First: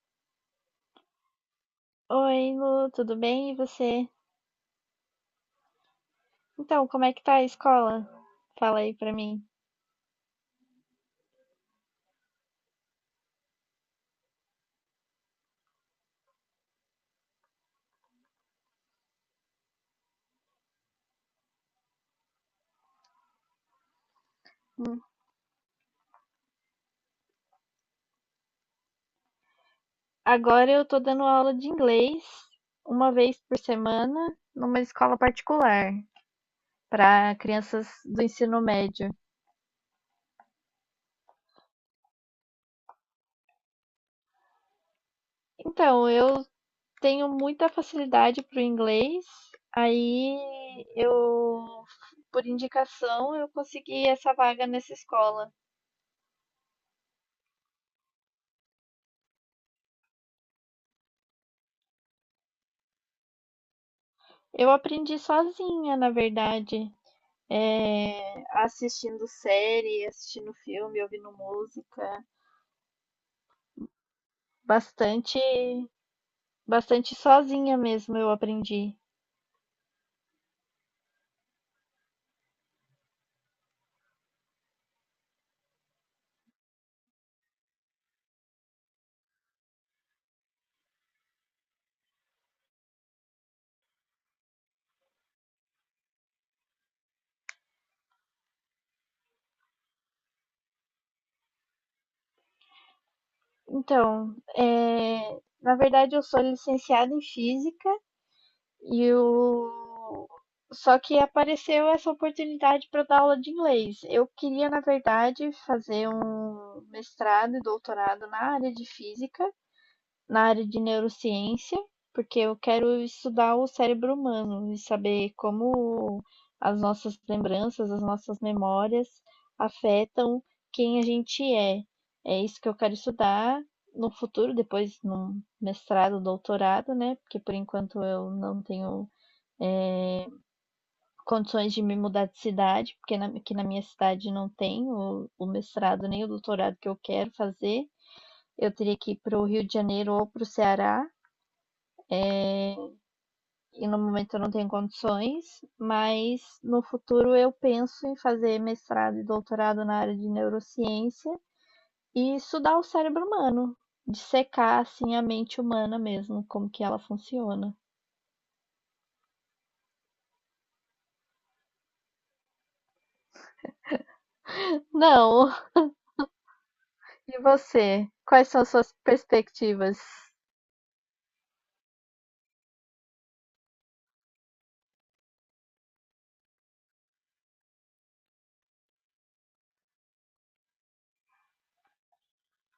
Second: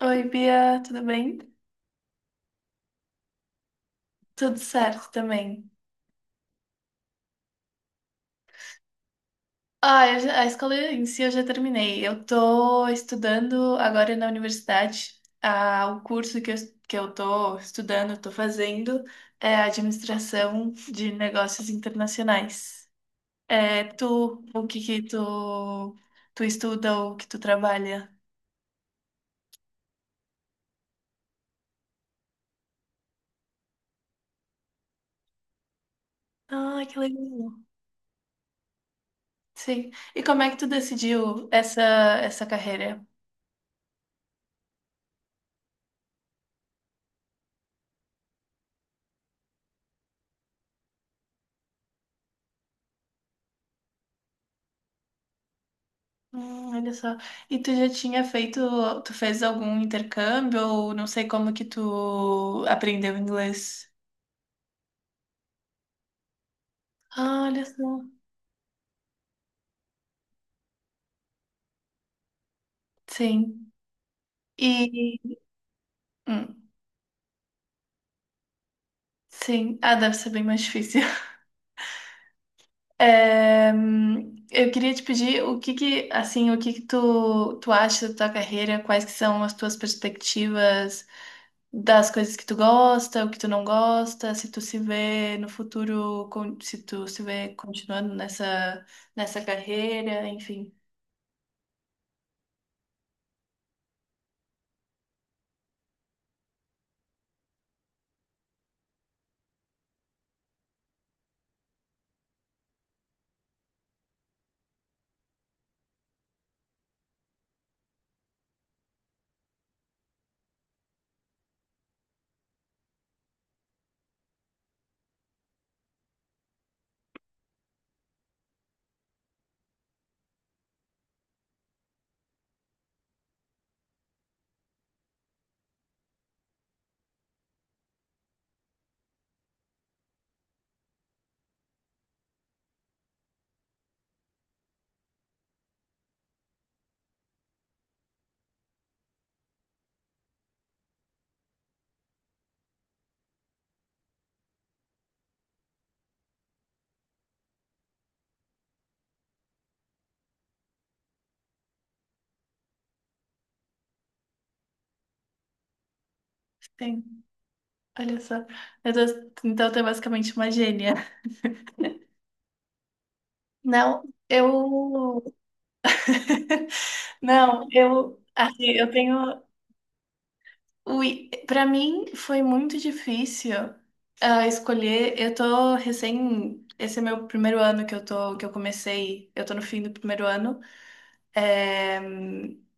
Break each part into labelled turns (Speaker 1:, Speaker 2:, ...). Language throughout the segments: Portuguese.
Speaker 1: Oi, Bia, tudo bem?
Speaker 2: Oi, Lu, tudo bem? E você?
Speaker 1: Tudo certo também.
Speaker 2: Então, como é que tá a escola? Fala aí pra mim.
Speaker 1: Ah, a escola em si eu já terminei. Eu tô estudando agora na universidade. Ah, o curso que eu tô estudando, tô fazendo, é administração de negócios internacionais. É, tu, o que que tu estuda ou que tu trabalha?
Speaker 2: Agora eu tô dando aula de inglês uma vez por semana numa escola particular
Speaker 1: Ah, que
Speaker 2: para
Speaker 1: legal.
Speaker 2: crianças do ensino médio.
Speaker 1: Sim. E como é que tu decidiu essa carreira?
Speaker 2: Então, eu tenho muita facilidade para o inglês, aí eu, por indicação, eu consegui essa vaga nessa escola.
Speaker 1: Olha só. E tu já tinha feito, tu fez algum intercâmbio ou não sei como que tu aprendeu inglês?
Speaker 2: Eu aprendi sozinha, na verdade.
Speaker 1: Ah, olha só.
Speaker 2: É, assistindo série, assistindo filme, ouvindo música.
Speaker 1: Sim. E
Speaker 2: Bastante,
Speaker 1: hum,
Speaker 2: bastante sozinha mesmo eu aprendi.
Speaker 1: sim. Ah, deve ser bem mais difícil. É, eu queria te pedir o que que, assim, o que que tu acha da tua carreira, quais que são as tuas perspectivas, das coisas que tu gosta, o que tu não gosta, se tu se vê no futuro, se tu se vê continuando nessa carreira, enfim.
Speaker 2: Então, na verdade eu sou licenciada em física e eu, só que apareceu essa oportunidade para dar aula de inglês. Eu queria, na verdade, fazer um mestrado e doutorado na área de física, na área de neurociência, porque eu quero estudar o cérebro humano e saber como as nossas lembranças, as nossas memórias afetam quem a gente é. É isso que eu quero estudar no futuro, depois num mestrado, doutorado, né? Porque por enquanto eu não tenho condições de me mudar de cidade, porque aqui na minha cidade não tem o mestrado nem o doutorado que eu quero fazer. Eu teria que ir para o Rio de Janeiro ou para o Ceará, e no momento eu não tenho condições, mas no futuro eu penso em fazer mestrado e doutorado na área de neurociência e estudar o cérebro humano, dissecar assim a mente humana mesmo, como que ela
Speaker 1: Sim,
Speaker 2: funciona.
Speaker 1: olha só. Então tu é basicamente uma gênia. Não, eu.
Speaker 2: Não. E
Speaker 1: Não,
Speaker 2: você?
Speaker 1: eu.
Speaker 2: Quais são as
Speaker 1: Assim, eu
Speaker 2: suas
Speaker 1: tenho.
Speaker 2: perspectivas?
Speaker 1: Ui, pra mim foi muito difícil ah, escolher. Eu tô recém. Esse é meu primeiro ano que eu tô, que eu comecei. Eu tô no fim do primeiro ano. eh,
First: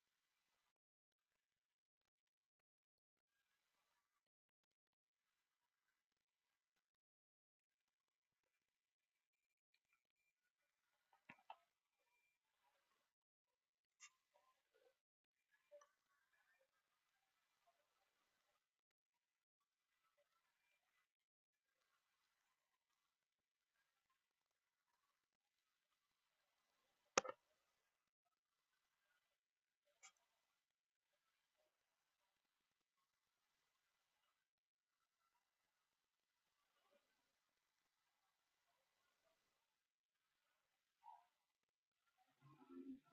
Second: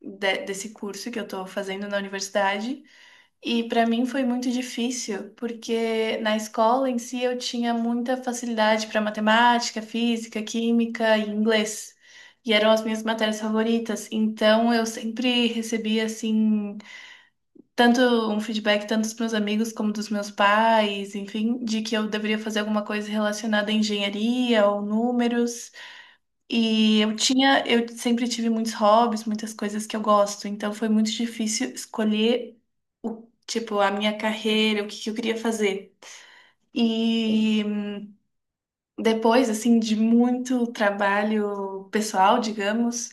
Speaker 1: desse curso que eu estou fazendo na universidade. E para mim foi muito difícil, porque na escola em si eu tinha muita facilidade para matemática, física, química e inglês. E eram as minhas matérias favoritas. Então eu sempre recebia assim tanto um feedback tanto dos meus amigos como dos meus pais, enfim, de que eu deveria fazer alguma coisa relacionada à engenharia ou números. E eu sempre tive muitos hobbies, muitas coisas que eu gosto, então foi muito difícil escolher o, tipo, a minha carreira, o que que eu queria fazer. E depois, assim, de muito trabalho pessoal, digamos,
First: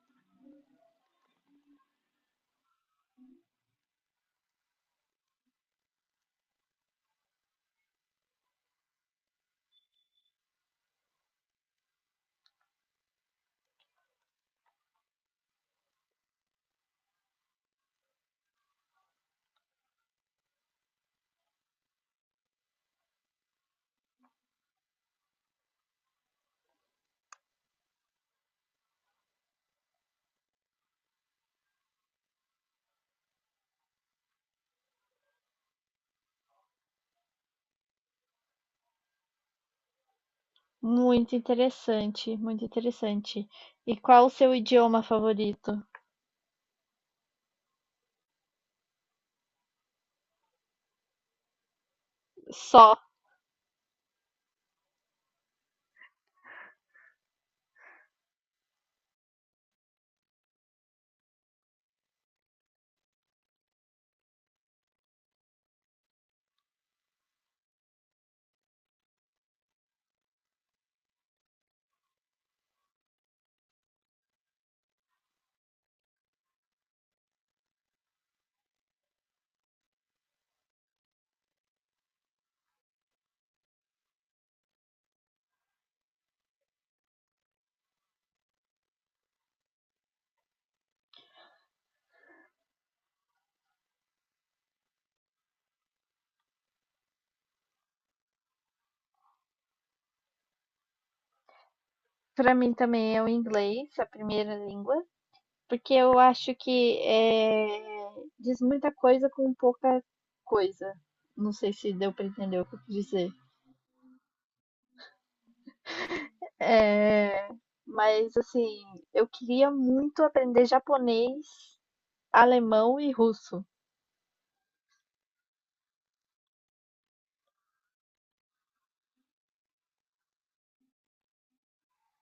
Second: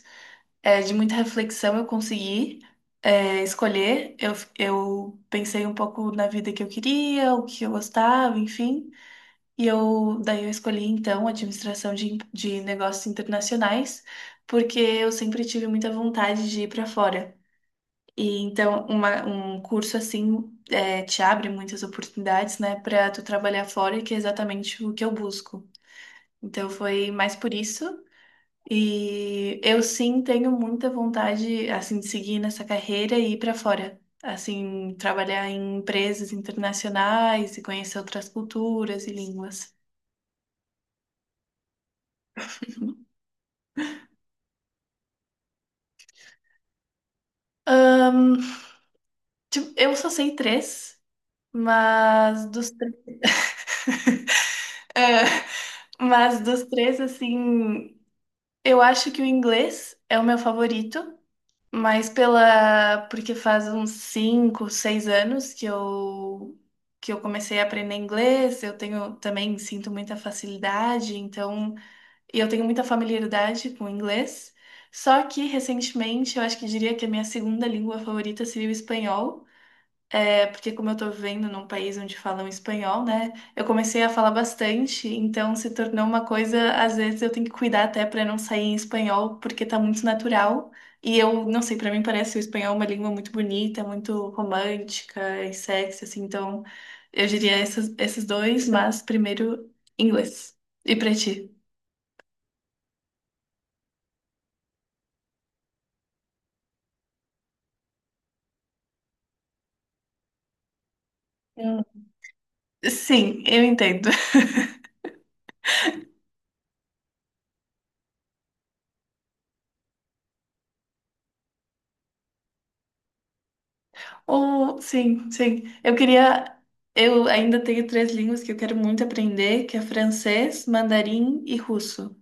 Speaker 1: é, de muita reflexão, eu consegui, é, escolher. Eu pensei um pouco na vida que eu queria, o que eu gostava, enfim. E eu, daí eu escolhi, então, administração de negócios internacionais, porque eu sempre tive muita vontade de ir para fora. E então, um curso assim é, te abre muitas oportunidades, né, para tu trabalhar fora, que é exatamente o que eu busco. Então, foi mais por isso. E eu sim tenho muita vontade, assim, de seguir nessa carreira e ir para fora. Assim, trabalhar em empresas internacionais e conhecer outras culturas e línguas.
Speaker 2: Muito interessante, muito interessante. E qual o seu idioma favorito?
Speaker 1: Tipo, eu só sei três, mas dos três.
Speaker 2: Só.
Speaker 1: É, mas dos três, assim, eu acho que o inglês é o meu favorito, mas pela. Porque faz uns cinco, seis anos que eu. Que eu comecei a aprender inglês, eu tenho também sinto muita facilidade, então e eu tenho muita familiaridade com o inglês. Só que recentemente eu acho que diria que a minha segunda língua favorita seria o espanhol. É porque como eu tô vivendo num país onde falam espanhol, né? Eu comecei a falar bastante, então se tornou uma coisa, às vezes eu tenho que cuidar até para não sair em espanhol, porque tá muito natural. E eu não sei, para mim parece o espanhol uma língua muito bonita, muito romântica e sexy, assim. Então, eu diria esses dois, mas primeiro inglês. E pra ti?
Speaker 2: Para mim também é o inglês, a primeira língua. Porque eu acho que diz muita coisa com pouca coisa. Não sei se
Speaker 1: Hum.
Speaker 2: deu para entender o que eu quis dizer.
Speaker 1: Sim, eu entendo.
Speaker 2: Eh, mas assim, eu queria muito aprender japonês, alemão e russo.
Speaker 1: Oh, sim, sim. Eu queria. Eu ainda tenho três línguas que eu quero muito aprender, que é francês, mandarim e russo.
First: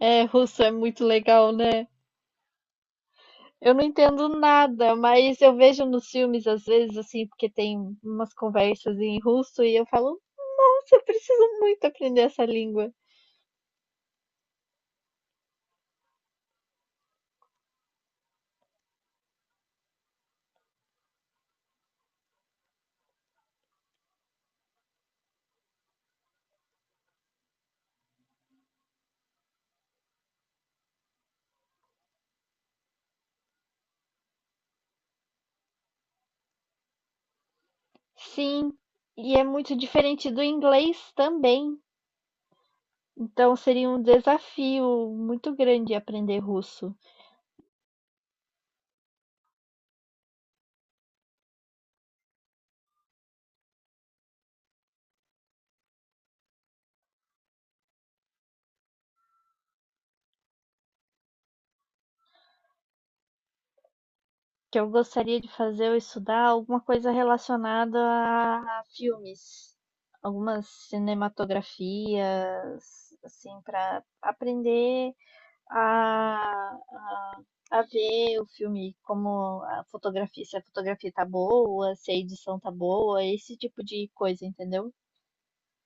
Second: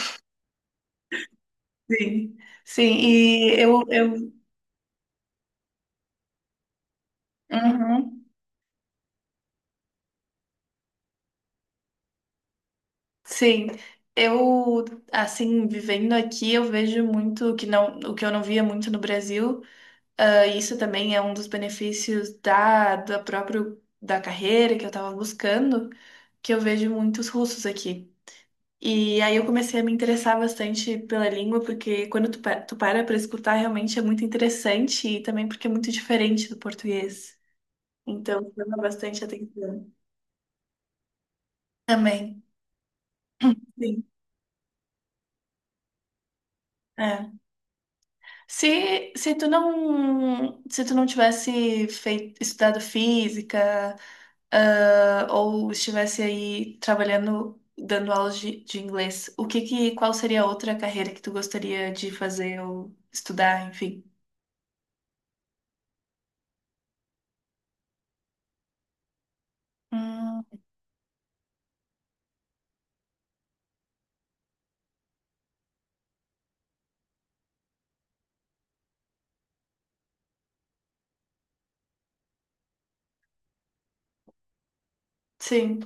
Speaker 2: É, russo é muito legal, né?
Speaker 1: Sim, sim. E
Speaker 2: Eu não entendo nada, mas eu vejo nos filmes às vezes assim, porque tem
Speaker 1: uhum,
Speaker 2: umas conversas em russo e eu falo, nossa, eu preciso muito aprender essa língua.
Speaker 1: sim. Eu, assim, vivendo aqui, eu vejo muito que não, o que eu não via muito no Brasil. Ah, isso também é um dos benefícios da próprio da carreira que eu estava buscando, que eu vejo muitos russos aqui. E aí eu comecei a me interessar bastante pela língua, porque quando tu para escutar, realmente é muito interessante e também porque é muito diferente do português. Então, chama
Speaker 2: Sim,
Speaker 1: bastante
Speaker 2: e é muito
Speaker 1: atenção.
Speaker 2: diferente do inglês também.
Speaker 1: Também.
Speaker 2: Então seria um
Speaker 1: Sim,
Speaker 2: desafio muito grande aprender russo,
Speaker 1: é. Se tu não tivesse feito, estudado física, ah, ou estivesse aí trabalhando, dando aulas de inglês, o que que, qual seria a outra carreira que tu gostaria de fazer ou estudar, enfim?
Speaker 2: que eu gostaria de fazer ou estudar alguma coisa relacionada a filmes,
Speaker 1: Hum,
Speaker 2: algumas cinematografias, assim, para aprender a, a, a ver o filme, como a fotografia, se a fotografia tá boa, se a edição tá boa, esse tipo de coisa, entendeu?
Speaker 1: sim.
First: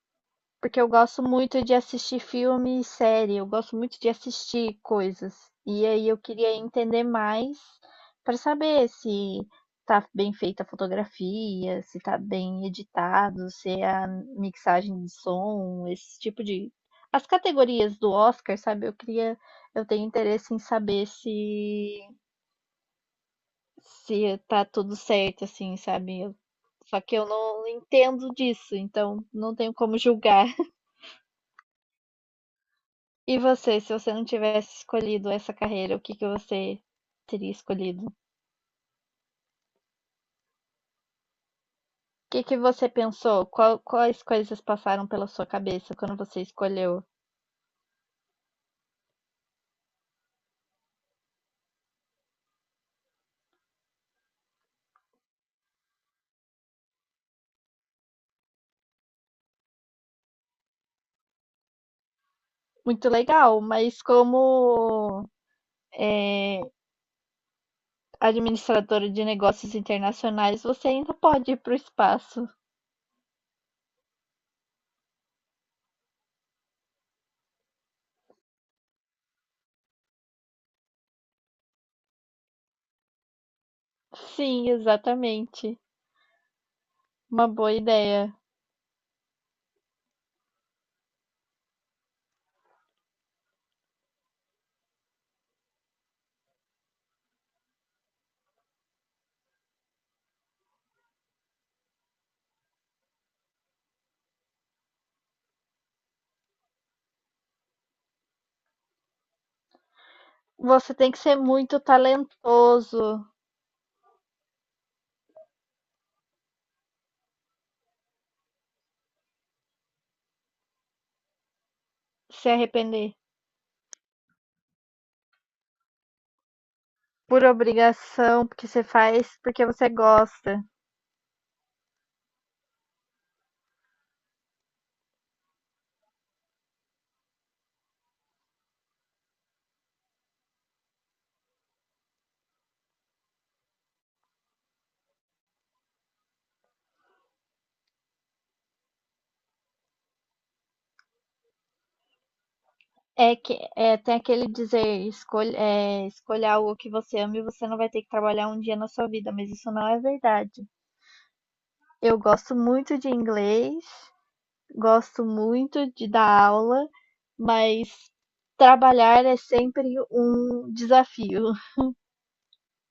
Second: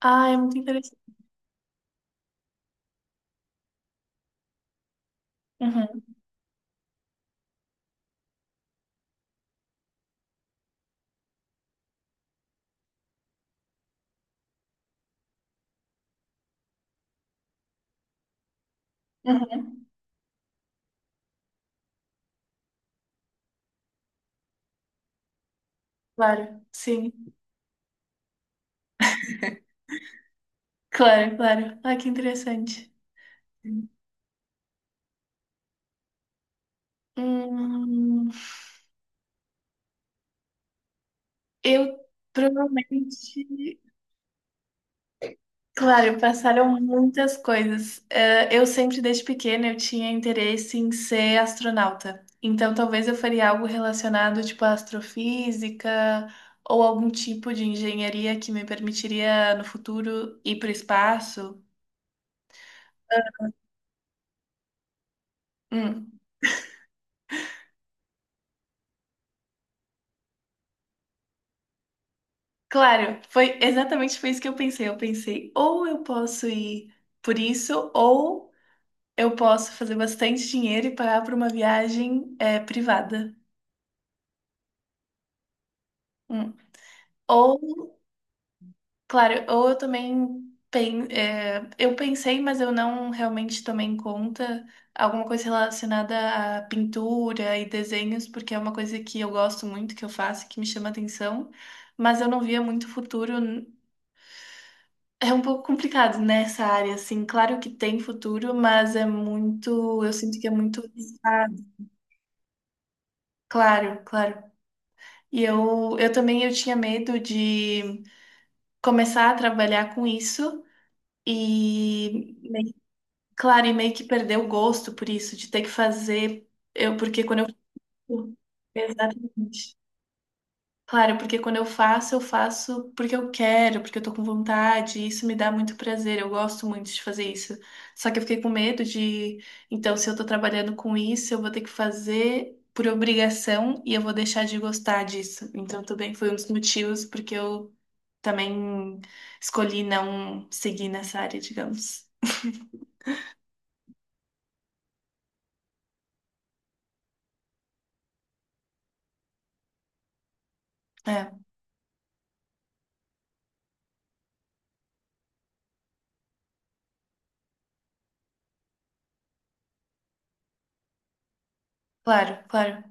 Speaker 1: Ah, é muito
Speaker 2: Porque eu
Speaker 1: interessante.
Speaker 2: gosto muito de assistir filme e série, eu gosto muito de assistir coisas. E
Speaker 1: Uhum,
Speaker 2: aí eu queria entender mais para saber se tá bem feita a fotografia, se tá bem editado, se é a mixagem de som, esse tipo de. As categorias do Oscar, sabe? Eu queria. Eu
Speaker 1: uhum.
Speaker 2: tenho interesse em saber se tá tudo certo, assim, sabe? Eu-
Speaker 1: Claro,
Speaker 2: Só que eu
Speaker 1: sim.
Speaker 2: não entendo disso, então não tenho como julgar.
Speaker 1: Claro, claro. Ah, que interessante.
Speaker 2: E você, se você não tivesse escolhido essa carreira, o que que você teria escolhido? O
Speaker 1: Hum, eu
Speaker 2: que que você pensou? Qual-
Speaker 1: provavelmente.
Speaker 2: quais coisas passaram pela sua cabeça quando
Speaker 1: Claro,
Speaker 2: você
Speaker 1: passaram
Speaker 2: escolheu?
Speaker 1: muitas coisas. Eh, eu sempre, desde pequena, eu tinha interesse em ser astronauta. Então, talvez eu faria algo relacionado, tipo, à astrofísica ou algum tipo de engenharia que me permitiria, no futuro, ir para o espaço.
Speaker 2: Muito legal, mas como
Speaker 1: Hum.
Speaker 2: é, administradora de negócios internacionais, você ainda pode ir para o espaço.
Speaker 1: Claro, foi exatamente foi isso que eu pensei. Eu pensei, ou eu posso ir por isso, ou eu posso fazer bastante dinheiro e pagar por uma viagem é, privada.
Speaker 2: Sim, exatamente.
Speaker 1: Hum.
Speaker 2: Uma boa
Speaker 1: Ou,
Speaker 2: ideia.
Speaker 1: claro, ou eu também eu pensei, mas eu não realmente tomei em conta alguma coisa relacionada à pintura e desenhos, porque é uma coisa que eu gosto muito, que eu faço, que me chama atenção, mas eu não via muito futuro. É um pouco complicado nessa área, assim. Claro que tem futuro, mas é muito. Eu sinto que é muito
Speaker 2: Você tem que ser
Speaker 1: arriscado.
Speaker 2: muito talentoso,
Speaker 1: Claro, claro. E eu também eu tinha medo de começar a trabalhar com isso e,
Speaker 2: se
Speaker 1: meio-
Speaker 2: arrepender
Speaker 1: claro, e meio que perder o gosto por isso, de ter que fazer. Eu, porque quando
Speaker 2: por
Speaker 1: eu.
Speaker 2: obrigação, porque você faz porque
Speaker 1: Exatamente.
Speaker 2: você gosta.
Speaker 1: Claro, porque quando eu faço porque eu quero, porque eu tô com vontade, e isso me dá muito prazer, eu gosto muito de fazer isso. Só que eu fiquei com medo de, então, se eu tô trabalhando com isso, eu vou ter que fazer por obrigação e eu vou deixar de gostar disso. Então, também foi um dos motivos porque eu também escolhi não seguir nessa área, digamos.
Speaker 2: Tem aquele dizer, escolha, escolha algo que você ama e você não vai ter que trabalhar um dia na sua vida, mas isso não é verdade.
Speaker 1: É,
Speaker 2: Eu gosto muito de inglês, gosto muito de dar aula, mas trabalhar é sempre um desafio.
Speaker 1: claro, claro.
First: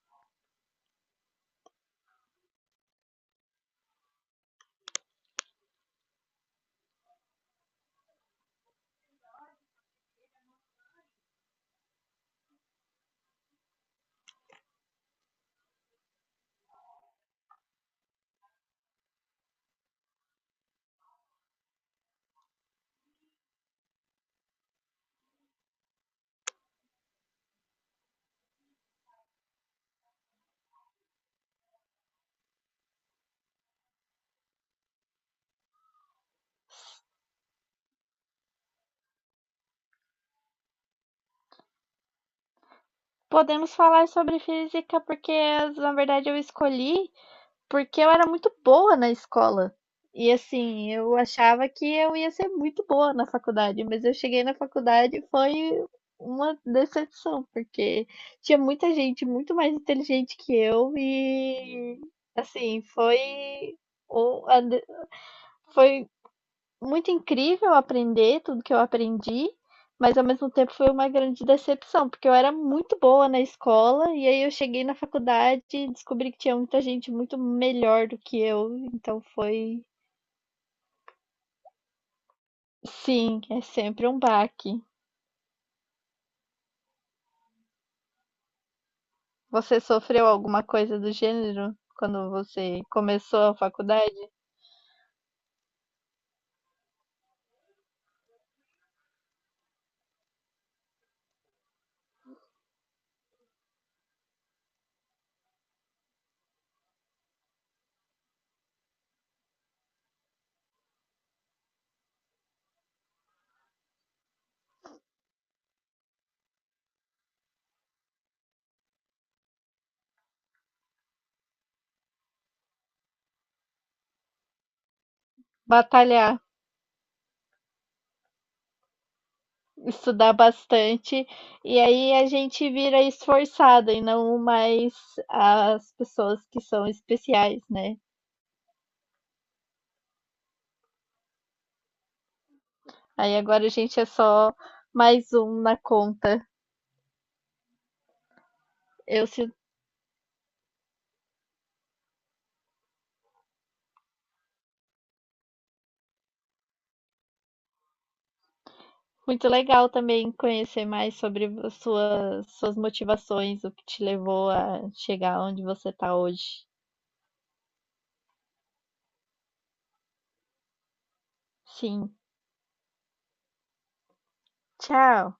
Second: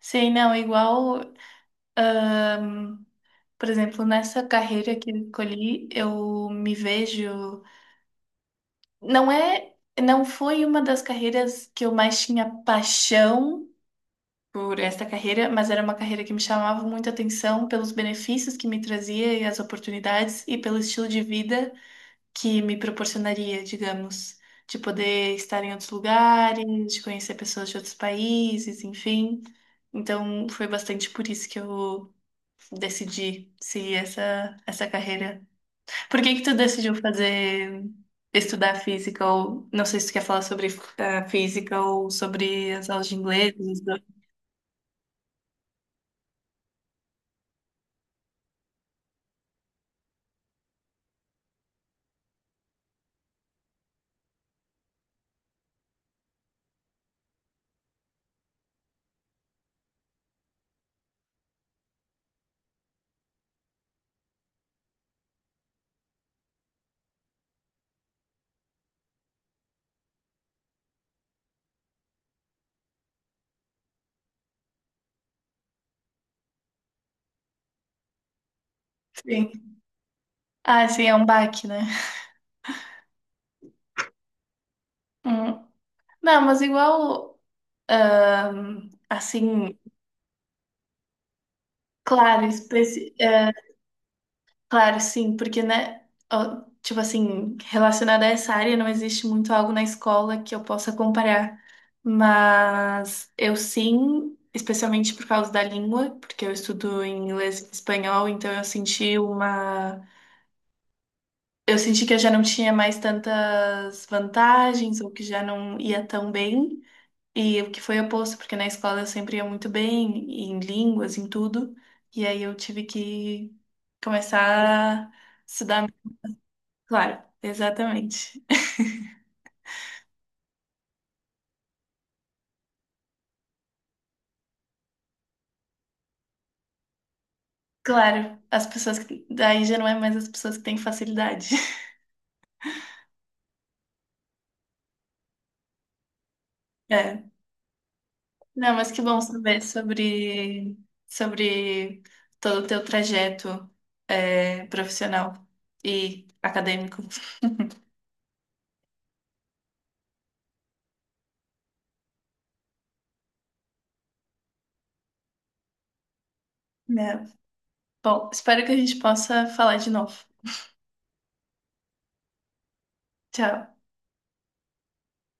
Speaker 1: Sei, não, é igual, por exemplo, nessa carreira que eu escolhi, eu me vejo. Não é, não foi uma das carreiras que eu mais tinha paixão por esta carreira, mas era uma carreira que me chamava muita atenção pelos benefícios que me trazia e as oportunidades e pelo estilo de vida que me proporcionaria, digamos, de poder estar em outros lugares, de conhecer pessoas de outros países, enfim. Então, foi bastante por isso que eu decidi seguir essa carreira. Por que que tu decidiu fazer estudar física ou não sei se tu quer falar sobre eh, física ou sobre as aulas de inglês?
Speaker 2: Podemos
Speaker 1: Os dois.
Speaker 2: falar sobre física porque, na verdade, eu escolhi porque eu era muito boa na escola. E assim, eu achava que eu ia ser muito boa na faculdade, mas eu cheguei na faculdade e foi uma decepção, porque tinha muita gente muito mais inteligente que eu e assim, foi o- a de- foi muito incrível aprender tudo que eu aprendi, mas ao mesmo tempo foi uma grande decepção, porque eu era muito boa na escola e aí eu cheguei na faculdade e descobri que tinha muita gente muito melhor do que eu, então
Speaker 1: Sim.
Speaker 2: foi,
Speaker 1: Ah, sim, é um baque, né?
Speaker 2: sim, é sempre um baque.
Speaker 1: Hum. Não, mas igual assim,
Speaker 2: Você sofreu alguma coisa do gênero quando
Speaker 1: claro,
Speaker 2: você
Speaker 1: específico.
Speaker 2: começou a faculdade?
Speaker 1: Claro, sim, porque, né, ó, tipo assim, relacionada a essa área, não existe muito algo na escola que eu possa comparar. Mas eu sim, especialmente por causa da língua, porque eu estudo em inglês e espanhol, então eu senti uma. Eu senti que eu já não tinha mais tantas vantagens, ou que já não ia tão bem. E o que foi oposto, porque na escola eu sempre ia muito bem, em línguas, em tudo. E aí eu tive que começar a estudar.
Speaker 2: Batalhar,
Speaker 1: Claro, exatamente.
Speaker 2: estudar bastante, e aí a gente vira esforçada e não mais as pessoas que são especiais, né?
Speaker 1: Claro, as pessoas que. Daí já não é mais as pessoas que têm facilidade.
Speaker 2: Aí agora a gente é só mais um na conta.
Speaker 1: É. Não, mas que bom
Speaker 2: Eu sinto
Speaker 1: saber sobre, sobre todo o teu trajeto é, profissional e acadêmico.
Speaker 2: muito legal também conhecer mais sobre as suas motivações, o que te levou a chegar onde você está hoje.
Speaker 1: Né? Bom, espero que a gente possa falar de novo.
Speaker 2: Sim,
Speaker 1: Tchau.
Speaker 2: tchau!